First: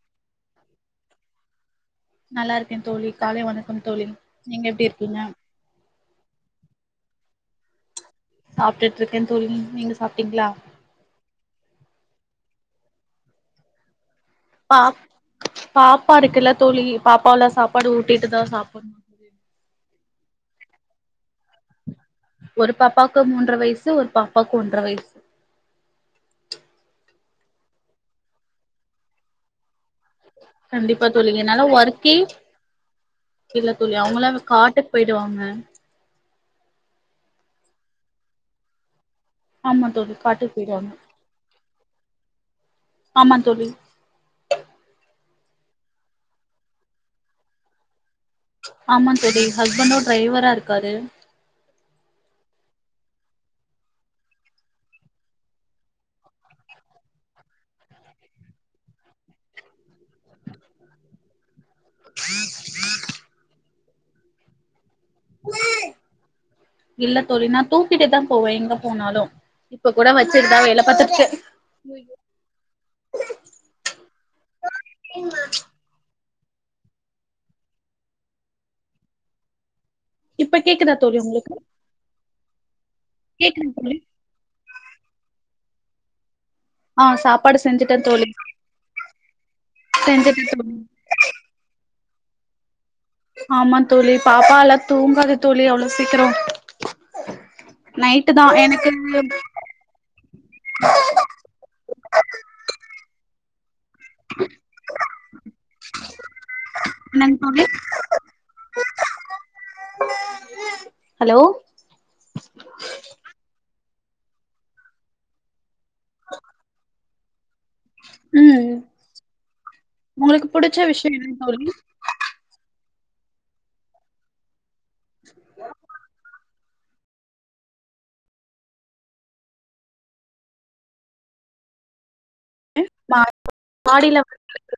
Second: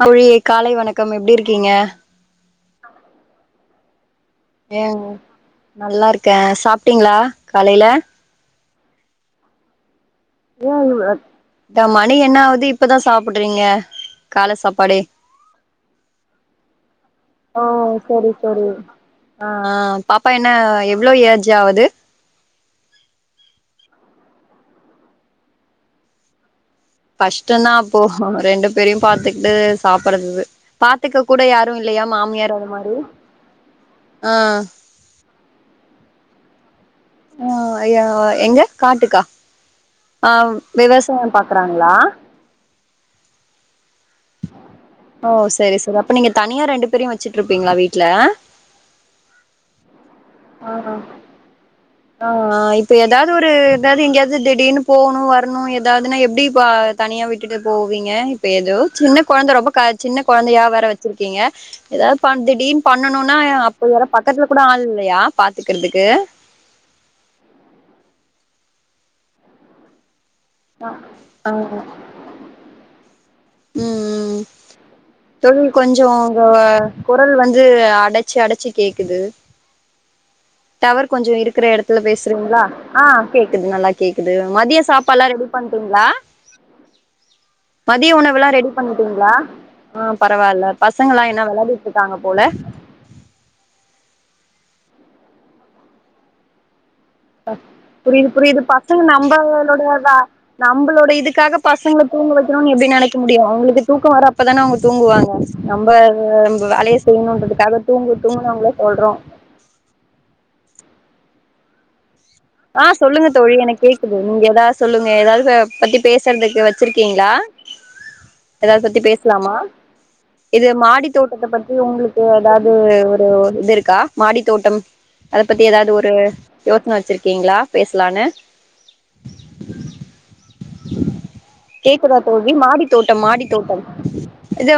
தோழியே காலை வணக்கம் எப்டிருக்கீங்க நல்லாருக்க தோழி காலை வணக்கம் தோழி நீங்க எப்டி எங் இருக்கீங்க நல்லாருக்க சாப்ட்டீங்களா காலைல சாப்ட்டுட்டுயிருக்கே தோழி நீங்க சாப்ட்டீங்களா [unintelligible] மணி என்னகுது இப்பதா சாப்புட்றீங்க கால பாப் சாப்பாடே பாப்பா இருக்குல்ல தோழி பாப்பாவெல்லா சாப்பாடு ஊட்டிட்டுதான் சாப்பிடணு அ அ பாப்பா என்ன எவ்ளோ ஏஜ் ஆவுது ஒரு பாப்பாக்கு மூன்ற வயசு ஒரு பாப்பாக்கு ஒன்ற வயசு கஷ்டந்தா அப்போ ரெண்டு பேரையு பாத்துக்கிட்டு பாக்கறது கண்டிப்பா பாத்துக்க தோழி கூட என்னால யாரு இல்லையா ஒர்க்கே மாமியார் ஒரு மாறி இல்ல தோழி அவங்களா காட்டுக் போய்டுவாங்க ம் யா எங்க காட்டுக்கா ஆமா தோழி அ காட்டுக்கு போயிடுவாங்க விவசாயம் பாக்குறாங்களா ஆமா தோழி ஓ சரி சரி அப்ப நீங்க தனியா ரெண்டு பேரையு வச்சிட்டு இருப்பீங்களா வீட்ல ஆமா தோழி ஹஸ்பண்டு டிரைவரா இருக்காரு அ இப்ப ஏதாவது ஒரு ஏதாவது எங்கேயாவது திடீர்னு போணு வர்ணு ஏதாவதுன்னா எப்படி இப்ப தனியா விட்டுட்டு போவீங்க இப்ப ஏதோ சின்ன குழந்தை ரொம்ப சின்ன குழந்தையா வேற வச்சிருக்கீங்க ஏதாவ் பண் திடீன் பண்ணனோனா அப்ப யார பக்கத்துல கூட ஆள் இல்லையா பாத்துக்கிற்துக்கு இல்ல தோழி நா தூக்கிட்டுதா போவே எங்க போனாலு இப்ப கூட வச்சிட்டுதா வேலை பாத்துட்டு இருக்கே ம் ம் ம் தோழி கொஞ்சோ உங்க குரல் வந்து அடைச்சு அடைச்சு கேக்குது இப்ப கேக்குதா டவர் தோழி கொஞ்ச உங்களுக்கு இருக்கிற இடத்துல பேசுறீங்களா ஆ கேக்குது கேக்குதுங் நல்லா தோழி கேக்கு அது மதிய சாப்பாடெல்லா ரெடி பண்ட்டீங்களா ஆ சாப்பாடு செஞ்சுட்டே மதிய தோழி உணவெல்லா ரெடி பண்ணிட்டீங்களா அ செஞ்சுட்டே பரவால்ல தோழி ப பசங்களா என்ன விளையாடிட்டு இருக்காங்க போல ஆமா தோழி பாப்பா எல்லா தூங்காது தோழி அவ்ளோ சீக்கிர புரியுது புரியுது எனக்கு பசங்க நம்பளுடையத நம்மளோட இதுக்காக பசங்கள தூங்க வைக்கணும்னு எப்படி நினைக்க முடியும் அவங்களுக்கு தூக்கோ வர அப்பதானே அவங்க தூங்குவாங்க நம்போ வேலய என்னங் தோழி செய்ணுன்றதுக்காக தூங்கு தூங்குன்னு அவங்ள சொல்றோ ஹலோ ஆ சொல்லுங்க தோழி எனக்கு கேக்குது நீங்க ஏதாவது சொல்லுங்க ஏதாவது பத்தி பேசுறதுக்கு வச்சிருக்கீங்களா ம் ஏதாவ்து பத்தி பேசலாமா உங்களுக்கு இது புடிச்ச மாடி விஷ்யோ என்னங் தோட்டத்த தோழி பத்தி உங்குளுக் ஏதாவது ஒரு இது இருக்கா மாடி தோட்டம் அதை பத்தி ஏதாவது ஒரு யோசனை வச்சிருக்கீங்களா பேசலான்னு கேக்குதா தோழி மாடி மா தோட்டம் மாடி தோட்டம் மாடில இத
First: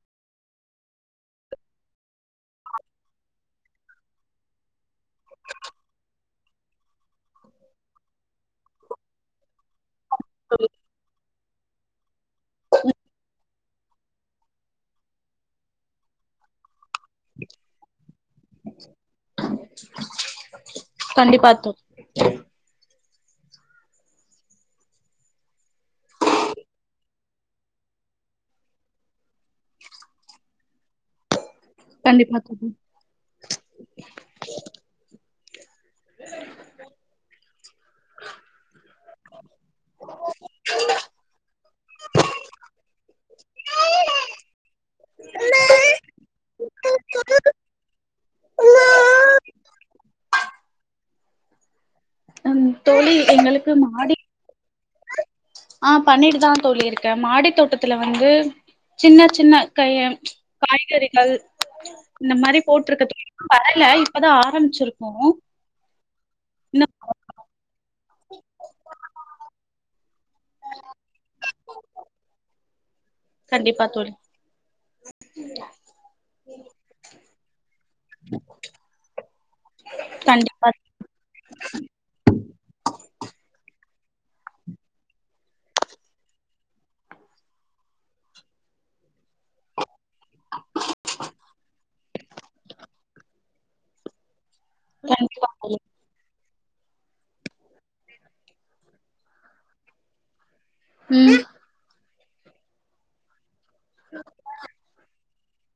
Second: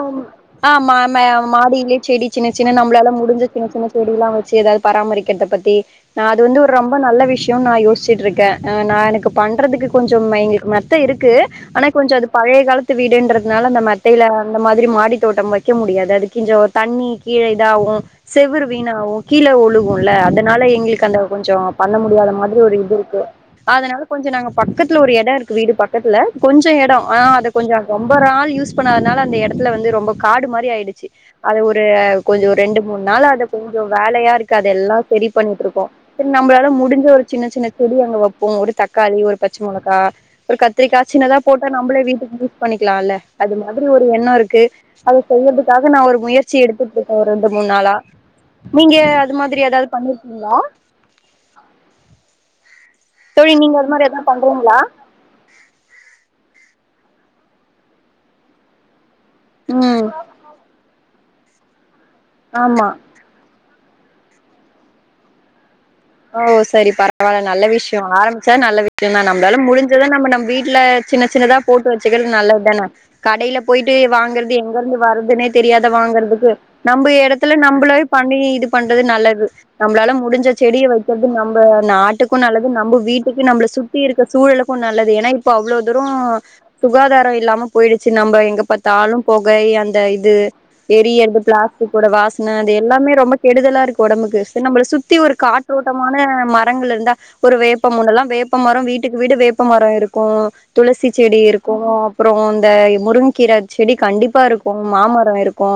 ஆமா மா மாடியிலயே செடி சின்ன சின்ன நம்மளால முடிஞ்ச சின்ன சின்ன செடி எல்லா வச்சு ஏதாவது பராமரிக்கிறத பத்தி நா அது வந்து ஒரு ரொம்ப நல்ல விஷயம்னு நா யோசிச்சிட்டு இருக்கே அ நா எனக்கு பண்றதுக்கு கொஞ்சம் மயங் மத்த இருக்கு ஆனா கொஞ்ச அது பழைய காலத்து வீடுன்றது அன்னால அந்த மத்தைல அந்த மாதிரி மாடி தோட்டம் வெக்க முடியாது அதுக்குஞ்சோ தண்ணி கீழே இதாகோ செவுறு வீணாவு கீழ ஒழுகும்ல்ல அதனால எங்களுக்கு அந்த கண்டிப்பா கொஞ்ச தோ பண்ண முடியாத மாதிரி ஒரு இது இருக்கு அதனால கொஞ்சோ நாங்க பக்கத்துல ஒரு எடோ இருக் வீடு பக்கத்துல கொஞ்சோ எடோ ஆ அத கொஞ்சோ ரொம்ப நாள் யூஸ் பண்ணாதனால அந்த எடத்துல வந்து ரொம்ப காடு மாரி ஆய்டுச்சு அது ஒரு கண்டிப்பா கொஞ்சோ தோழி ரெண்டு மூண் அன்னால அத கொஞ்சோ வேலயா இருக்கா அதெல்லா சரி பண்ணிட்டு இருக்கோ சரி நம்பளால முடிஞ்ச ஒரு சின்ன சின்ன செடி அங்க வெப்போ ஒரு தக்காளி ஒரு பச்ச மொளக்கா கத்திரிக்கா சின்னதா போட்டா நம்பளே வீட்டுக்கு யூஸ் பண்ணிக்கலால்ல அது மாதிரி ஒரு எண்ணோஇருக்கு அத செய்யறதுக்காக நா ஒரு முயற்சி எடுத்துட்டு இருக்கே ரெண்டு மூணு நாளா நீங்க அது மாதிரி ஏதாவது பண்ணிருக்கீங்களா ம் தோழி தோழி எங்களுக்கு நீங்க அது மாரி மாடி ஏதாவ் பண்றீங்களா ஆ பண்ணிட்டு தா தோழி இருக்க மாடி தோட்டத்துல வந்து சின்ன சின்ன கைய ம் காய்கறிகள் இந்த மாறி ஆமா போட்டிருக்க தோழி வரல இப்பதா ஆரம்பிச்சிருக்கோ ஓ இன்னு சரி பரவால்ல நல்ல விஷ்யோ ஆரம்பிச்சா நல்ல விஷ்யோ தா நம்பளால முடிஞ்சத நம்ப நம் வீட்ல சின்ன சின்னதா போட்டு வச்சுக்கறது நல்லது தானா கடைல கண்டிப்பா போயிட்டு தோழி வாங்கறது எங்க இருந்து வருதுன்னே தெரியாத வாங்கறதுக்கு நம்ப இடத்துல நம் நம்மளாவே பண்ணி இது பண்றது நல்லது நம்மளால முடிஞ்ச் கண்டிப்பா செடிய வெக்கறது நம்ம நாட்டுக்கு நல்லது நம்ம வீட்டுக்கு நம்மள சுத் சுத்தி இருக்க சூழலுக்கு நல்லது ஏன்னா இப்ப அவ்ளோ தூரம் சுகாதாரோ இல்லாம போய்டுச்சு நம்ப எங்க பாத்தாலும் பொக அந்த இது எரியறது பிளாஸ்டிக்கோட வாசன அது எல்லாமே ரொம்ப கெடுதலா இருக்கு உடம்புக்கு நம்மள சுத்தி ஒரு கண்டிப்பா தோழி காற்றோட்டமான மரங்கள் இருந்தா ஒரு வேப்பம் முன்னல்லா வேப்ப மரோ வீட்டுக்கு வீடு வேப்பமரோ இருக்கோ துளசி செடி ம் இருக்கோ அப்புற இந்த முருங்க்கீர செடி கண்டிப்பா இருக்கோ மாமர இருக்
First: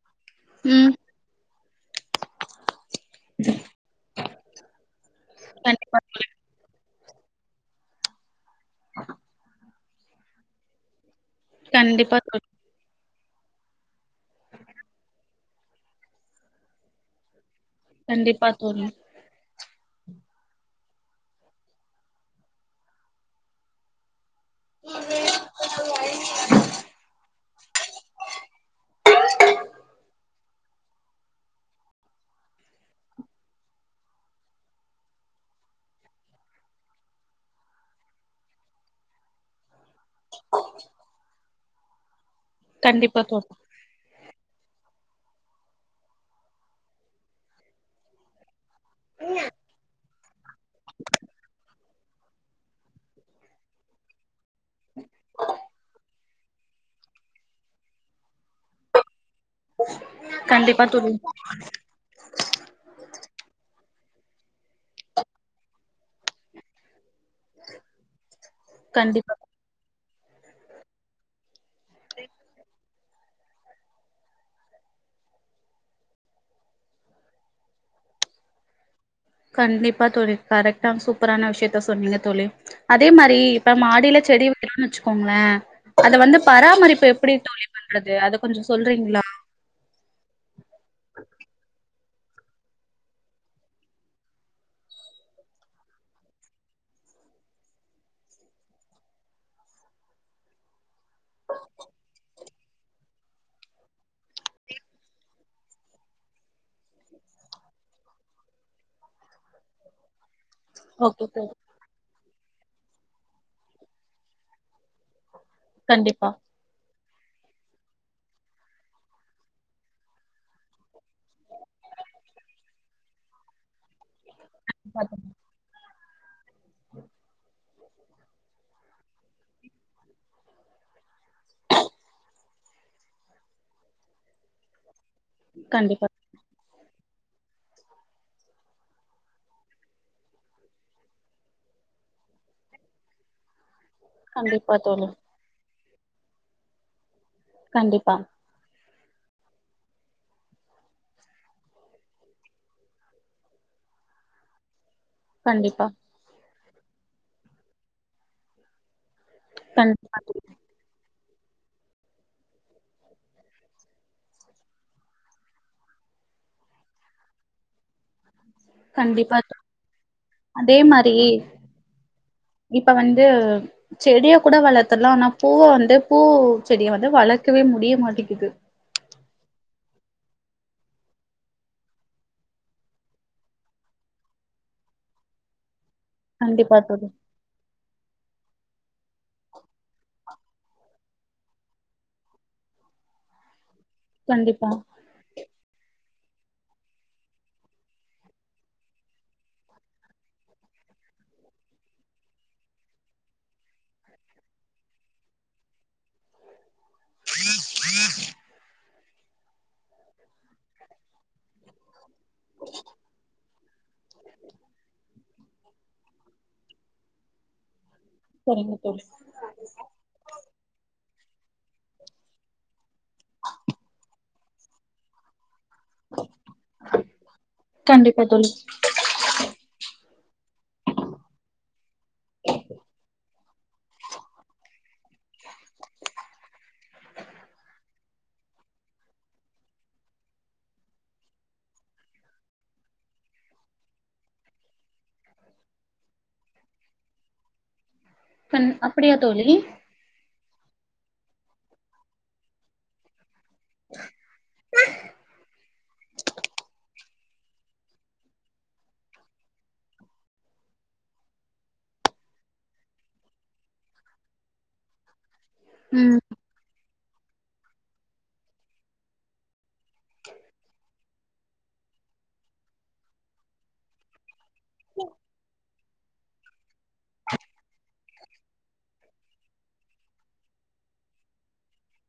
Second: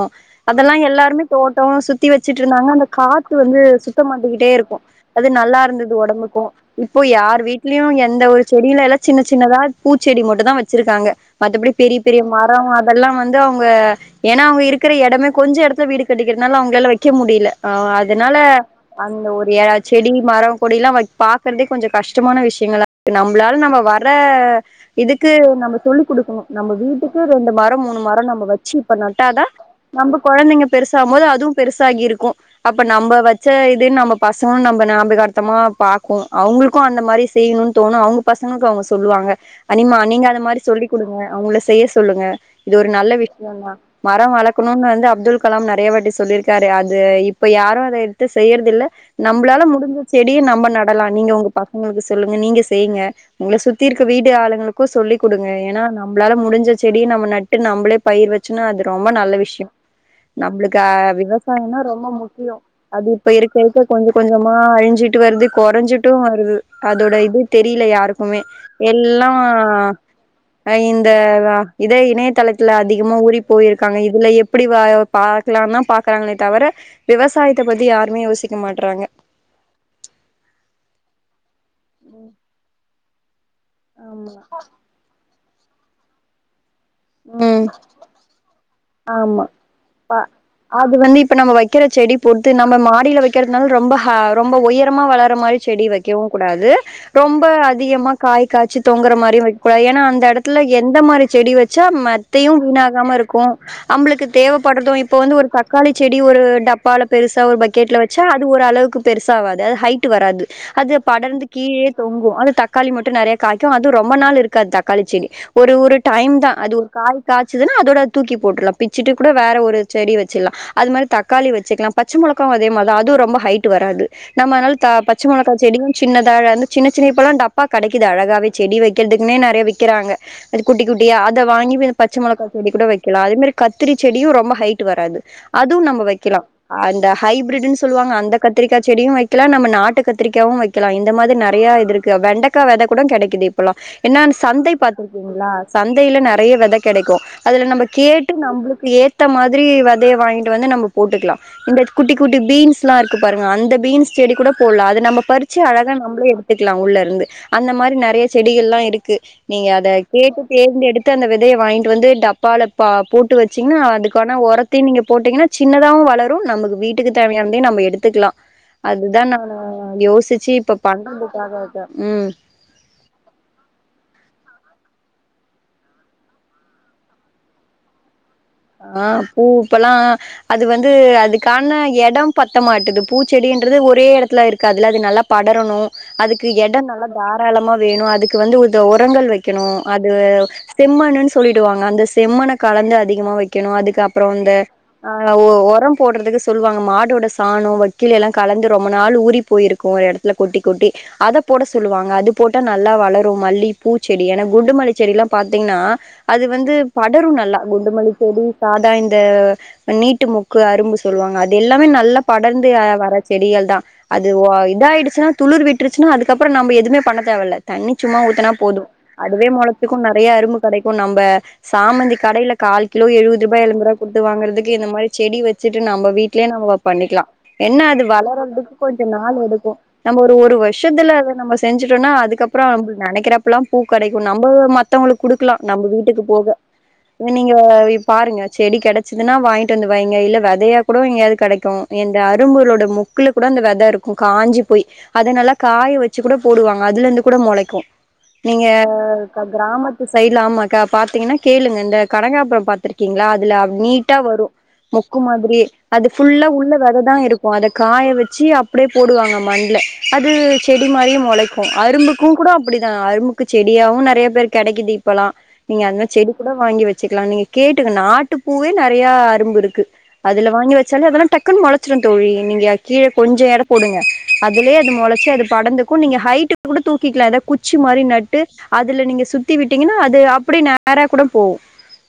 அதெல்லா ம் எல்லாருமே தோட்டம் சுத்தி வச்சுட்டு இருந்தாங்க அந்த காத்து வந்து சுத்த மாட்டிக்கிட்டு டே இருக்கும் அது நல்லா இருந்தது கண்டிப்பா தோழி உடம்புக்கு இப்போ யார் வீட்லயு எந்த ஒரு செடில எல்லா சின்ன சின்னதா பூச்சடி மட்டு தா வச்சிருக்காங்க மத்தபடி பெரிய கண்டிப்பா பெரிய தோழி மரம் எல்லா வந்து அவங்க ஏனா அவங்க இருக்கற எடமே கொஞ்சோ எடத்துல வீடு கட்டிக்கிறனால அவங்களால வெக்க முடில அ அதனால கண்டிப்பா தோழி அந்த ஒரு இல செடி மரம் கொடி எல்லா வெக் பாக்குறதே கொஞ்ச கஷ்டமான விஷயங்களா இப்ப நம்ளால நம்ம வர அ இதுக்கு நம்ம சொல்லி் குடுக்கணு நம்ம வீட்டுக்கு ரெண்டு மரம் மூணு மரம் நம்ம வச்சி இப்ப நட்டாதா நம்ப கொழந்தைங்க பெருசாம் மோது அதுவு பெருசாகி இருக்கோ அப்ப நம்ப வச்ச இ தென் நம்ம பசங்கோ நம்ப ஞாபகார்த்தமா பாக்கோ அவங்ளுக்கோ அந்த மாரி செய்ணோனு தோணு அவங்க பசங்களுக்கு அவங்க சொல்லுவாங்க அனிமா நீங்க அந்த மாரி சொல்லி் குடுங்க அவங்கள செய்ய சொல்லுங்க இது ஒரு நல்ல கண்டிப்பா தோழி விஷயம் தா மரம் வளர்க்கணும்னு வந்து அப்துல் கலாம் நிறைய வாட்டி சொல்லியிருக்காரு அது இப்ப யாரு அத எடுத்து செய்யறது இல்லை நம்பளால முடிஞ்ச செடியு நம்ப நடலா நீங்க உங்க பசங்களுக்கு சொல்லுங்க நீங்க செய்ங்க உங்களை சுத்தி இருக்க வீடு ஆளுங்களுக்கு சொல்லி் குடுங்க ஏனா நம்மளால முடிஞ்ச செடிய நம்ம நட் ட்டு நம்பளே பயிர் வச்சுன்னா அது ரொம்ப நல்ல விஷ்யோ நம்ளுக்கு கண்டிப்பா அ தோழி விவசாயம்னா ரொம்ப முக்கியோ அது இப்ப இருக்க இருக்க கொஞ்ச கொஞ்சமா அழிஞ்சிட்டு வருது குறைஞ்சிட்டு வருது அதோட இது தெரில யாருக்குமே எல்லா கண்டிப்பா இந்த இதே இணைய தளத்துல அதிக் அதிகமா ஊறி போயிருக்காங்க இதுல எப்படி வ பாக்கலா தா பாக்குறாங்களே தவிர விவசாயத்த பத்தி யாருமே யோசிக்க மாட்றாங்க கண்டிப்பா தோழி கரெக்டா சூப்பரான விஷயத்த சொன்னீங்க தோழி அதே மாரி ப்ப மாடில ஆமா செடி வைக்கறோன்னு வச்சுக்கோங்களே அத வந்து பராமரிப்பு இப்ப எப்டி தோழி ம் பண்றது அத கொஞ்ச சொல்றீங்களா ப அது வந்து இப்ப நம்ம வைக்கற செடி பொறுத்து நம்ம மாடில வைக்கிறதுனால ரொம்ப ஆ ரொம்ப உயரமா வளர மாறி செடி வைக் வக்கவு கூடாது ரொம்ப அதிகமா காய் காய்ச்சி தொங்குற மாரியு வெக் கூடாது ஏன்னா அந்த இடத்துல எந்த மாரி செடி வச் ச்ச மத்தையு வீணாகாம இருக்கு நம்ளுக்கு தேவைப்படுறது இப்ப வந்து ஒரு தக்காளி செடி ஒரு டப்பால பெருசா ஒரு பக்கெட்ல வச்சு ச்ச அது ஓரளவுக்கு பெருசாவாது அது ஹைட்டு வராது அது ஓகே படர்ந்து தோழி. கீழே தொங்கு அது தக்காளி மட்டு நெறைய காய்க்கோ அதுவு ரொம்ப நாள் இருக்காது தக்காளி செடி ஒரு ஒரு கண்டிப்பா டைம் தா அது ஒரு காய் காய்ச்சதுன்னா அதோட தூக்கி போட்டுடலா பிச்சுட்டு கூட வேற ஒரு செடி வச்சிடலா அது மாதிரி தக்காளி வெச்சுக்கலா பச்ச மொளகாவு அதே மாரி அதுவு ரொம்ப ஹைட் வராது நம்ம அதுனால த பச்ச மொளக அப்பா செடியு சின்னத அழக வந்து சின்ன சின்ன இப்பெல்லா டப்பா கிடைக்குது அழகவே செடி வக்கிறதுக்குன்னே நறைய விக்கிறாங்க அது குட்டி குட்டியா அத வாங்கி போய்ப் பச்ச மொளகாய் கொடி கூட வெக்கலா அதே மாதிரி கத்திரி செடியு ரொம்ப ஹைட் வராது அதுவு நம்ம கண்டிப்பா வைக்கலா அந்த ஹைப்பிருடுன்னு சொல்லுவாங்க அந்த கத்திரிக்க் செடியு வைக்கல நம்ம நாட்டு கத்திரிக்காயாவு வைக்க வெக்கலா இந்த மாதிரி நெறையா இது இருக்கு வெண்டக்கா வெதக் கூட கெடைக்குது இப்ப என்ன சந்தை கண்டிப்பா தோழி. பாத்துருக்கீங்களா சந்தையில நெறைய விதை கிடைக்கு அதுல நம்ம கண்டிப்பா கேட்டு நம்மளுக்கு ஏத்த மாதிரி விதைய வாங்கிட்டு வந்து நம்ம போட்டுக்கலா இந்தக் குட்டி குட்டி பீன்ஸ்லா இருக்கு பாருங்க அந்த பீன்ஸ் செடி கூட போடல அது நம்மப் பறிச்சு கண்டிப்பா அழகா நம்மளே எடுத்துக்கலா உள்ள இருந்து அந்த மாதிரி நிறைய செடிகலா இருக்கு நீங்க அத கண்டிப்பா கேட்டு தோழி ந்து எடுத்து அந்த விதைய வாங்கிட்டு வந்து டப்பால ம் போட்டு வச்சீங்கன்னா அதுக்கான ஒரத்தையு நீங்க போட்டீங்கன்னா சின்னதாவு வளரு நமக்கு வீட்டுக்கு தேவையானதையு நம்ம எடுத்துக்கலா அதுதா கண்டிப்பா நா தோழி. யோசிச்சு அதே இப்ப மாரி பண்றதுக்காக ம் இப்ப வந்து செடிய கூட வளர்த்தடலா ஆனா பூவ வந்து பூ செடிய வந்து வளர்க்கவே முடிய மாட்டேக்குது ஆ பூ இப்பெல்லா அது வந்து அதுக்கான எடம் பத்த மாட்டுது பூச்செடின்றது ஒரே எடத்துல இருக்காதுல அது நல்லாப் படரணு அதுக்கு கண்டிப்பா எடம் நல்லா தோழி. தாராளமா வேணு அதுக்கு வந்து ஒரு இந்த உரங்கள் வெக்கணு அது செம்மன்னு சொல்லிடுவாங்க அந்த செம்மண்ன கலந்து அதிகமா வெக்க வெக்கணு அதுக்கு அப்றோ வந்து கண்டிப்பா ஆ உரோ போடுறதுக்கு சொல்லுவாங்க மாடோட சாணம் வக்கீல எல்லா கலந்து ரொம்ப நாள் ஊறி போயிருக்கு கோ ஒரு எடத்துல கொட்டிக் கொட்டி அத போட சொல்லுவாங்க அது போட்டா நல்லா வளரு மல்லி பூச்செடி ஏன்னா குண்டு மல்லி செடி எல்லா பாத்தீங்கன்னா அது வந்து படரு நல்லா குண்டுமல்லி செடி சாதா இந்த நீட்டு மு க்கு அரும்பு சொல்லுவாங்க அது எல்லாமே நல்லாப் படர்ந்து அ வர செடிகள் தா அது இதாயிடுச்சுன்னா துளிர் விட்டுருச்சுன்னா அதுக்கப்றோ நம்ம எதுமே பண்ண தேவையில்ல தண்ணி சும்மா ஊத்தனா சரிங்க போது தோழி. அவே மொளத்துக்கு நிறைய அரும்பு கிடைக்கு நம்ம சாமந்தி கடையில கால் கிலோ எழுபது ரூபா எழபது ரூபா கொடுத்து வுங்கறக்கு இந்த மாதிரி செடி வ வச்சுட்டு நம்ப வீட்லயே நம்ப பண்ணிக்கலா என்ன அது கண்டிப்பா தோழி. வளர்துக்கு கொஞ்ச நாள் எடுக்கு நம்ம ஒரு ஒரு வருஷத்துல அத நம்ம செஞ்சுட்டோன அதுக்கப்றோ நம்ம நெனைக்கிறப்பலா பூ கெடைக்கு நம்ம மத் த்வங்களுக்கு குடுக்கலா நம்ம வீட்டுக்கு போக என்ன நீங்க நீங்க போய் பாருங்க செடி கிடைச்சதுன்னா வாங்கிட்டு வந்து வைங்க இல்ல விதையா கூட எங்கயாவது கிடைக்கு எந்த அரும்புகளோட மொக்குல கூட அந்த வெத இருக்கு காஞ்சி போய் அது நல்லா காய வச்சு கூட போடுவாங்க அதுல இருந்து கூட முளைக்கு நீங்க கண் அப்படியா தோழி கிராம சைடுல ஆமாக்கா பாத்தீங்கன்னா கேளுங்க இந்த கனகாபுர பாத்துருக்க அதுல நீட்டா வரு முக்கு மாதிரியே அது புல்லா உள்ள விததா இருக்கு ஒ அத காய வச்சி அப்டியே போடுவாங்க மண்ல அது செடி மாரியே மொளைக்கு அரும்புப் பூ கூட அப்படிதா அரும்புக்கு செடியாவு நெறைய பேர்க் கெடைக்குது இப்பல்லா நீங்க அது மாதிரி ம் செடி கூட வாங்கி வெக் ச்சுக்கலா நீங்க கேட்டுங்க நாட்டுப்பூவே நெறையா அரும்பு இருக்கு. அதுல வாங்கி வெச்சாலே அதெல்லா டக்குன் மொளச்சிரு தோழி நீங்க அ கீழ கொஞ்சோ எட போடுங்க. அதுலியே அது மொளச்சு அது படந்துக்கு நீங்க ஹைட் கூட தூக்கிக்லா எதா குச்சி மாரி நட்டு அதுல நீங்க சுத்தி விட்டீங்கன்னா அது அப்டே நேரா கூட போவு.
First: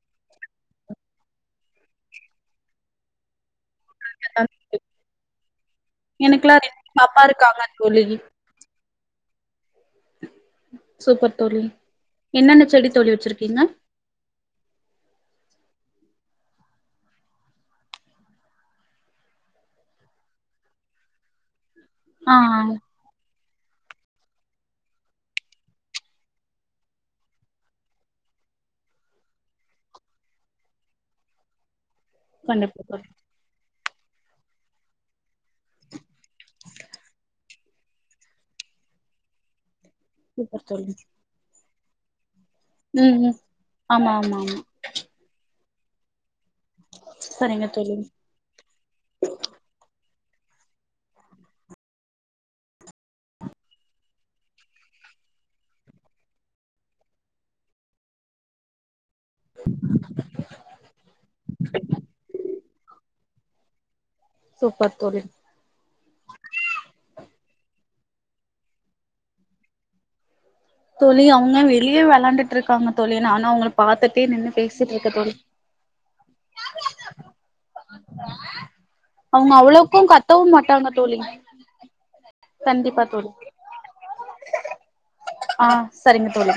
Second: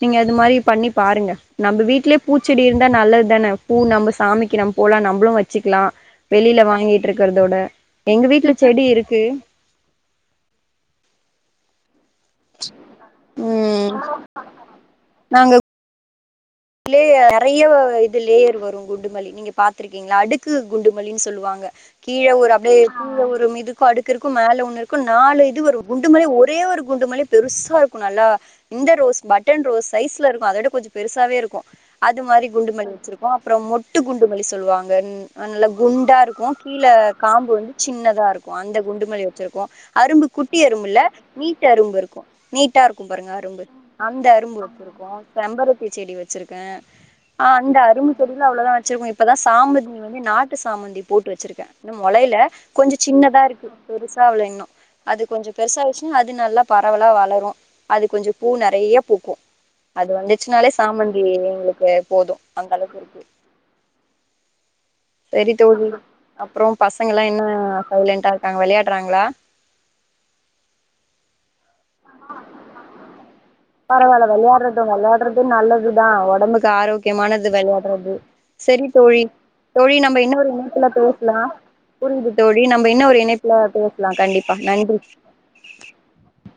நீங்க அது மாரி பண்ணி பாருங்க நம்ப வீட்லியே பூச்செடி இருந்தா நல்லது தான. பூ நம்ப சாமிக்கு நம்ம போலா நம்புளு வெச்சிக்லா எனக்குலா வெளில ரெண்டு பாப்பா வாங்கிட்ருக்கறத விட இருக்காங்க தோழி எங்க வீட்ல செடி இருக்கு. சூப்பர் தோழி என்னென்ன செடி தோழி வெச்சிருக்கீங்க? ம் நாங்க [inaudible] நறைய வ இது லேயர் வரு குண்டுமல்லி நீங்க பாத்திரு க்கீங்ளா அடுக்கு குண்டுமல்லின் சொல்லுவாங்க கீழ ஆ ஒரு அப்டியே கீழ ஒரு மிதுக்கு அடுக்கு இருக்கு மேல ஒன்னு இருக்கு நாலு இது வரு குண்டுமல்லி ஒரே ஒரு குண்டு மல்லி பெருசா இருக்கு நல்லா இந்த ரோஸ் பட்டன் ரோஸ் சைஸ்ல இருக்கு அத விட கொஞ்சோ பெருசாவே இரு க்கு அது மாரி கண்டிப்பா குண்டுமல்லி தோழி வெச்சிருக்கோ அப்புறம் மொட்டு குண்டுமல்லி சொல்லுவாங்கன் அ நல்ல குண்டா இருக்கு கீழ காம்பு வந்து சின்னதா இருக்கு அந்த குண்டு மல்லி வெச்சிருக்கோ. அரும்பு குட்டி சூப்பர் அரும்பு தோழி இல்ல நீட்டு அரும்பு இருக்கு. நீட்டா இருக்கும் ம் பாருங்க ம் அரும்பு ஆமா அந்த ஆமா ஆமா அரும்பு வெச்சிருக்கோ செம்பருத்தி செடி வெச்சிருக்கே. ஆ சரிங்க அந்த தோழி அரும்பு செடில அவ்வளதா வெச்சிருக்கோ இப்பதா சாமதி வந்து நாட்டு சாமந்தி போட்டு வெச்சிருக்கே. இன்னு மொளையில கொஞ்சோ சின்னதா இருக்கு பெருசாவுல இன்னு. அது கொஞ்சோ பெருசாய்ர்ச்சினா அது நல்லா பரவலா வளரு அது கொஞ்சோ பூ நெறைய பூக்கு. அது வந்துச்சுனாலே சாமந்தி எங்குளுக்கு போது அந்தளவுக்கு இருக்கு. சூப்பர் தோழி. செரி தோழி அப்புறோ பசங்கள்லா என்னா சைலண்டா இருக்காங்க வெளையாட்றாங்ளா? தோழி அவுங்க‌ வெ ளில வெளாண்டுட்டு இருக்காங்க தோழி நானு அவுங்ள பரவால்ல பாத்துட்டே நின்னு வெளையாட்றது பேசிட்ருக்கே தோழி. முக்கியமானது வெளையாட்றது செரி தோழி அவங்க தோழி அவ்வளவுக்கு நம்ப கத்தவு இன்னொரு இணைப்புல மாட்டாங்க தோழி பேசலா. புரிஞ்ச்சு தோழி நம்ப கண்டிப்பா இன்னு ஒரு தோழி இணைப்புல பேசலா கண்டிப்பா நன்றி. ஆ சரிங்க தோழி.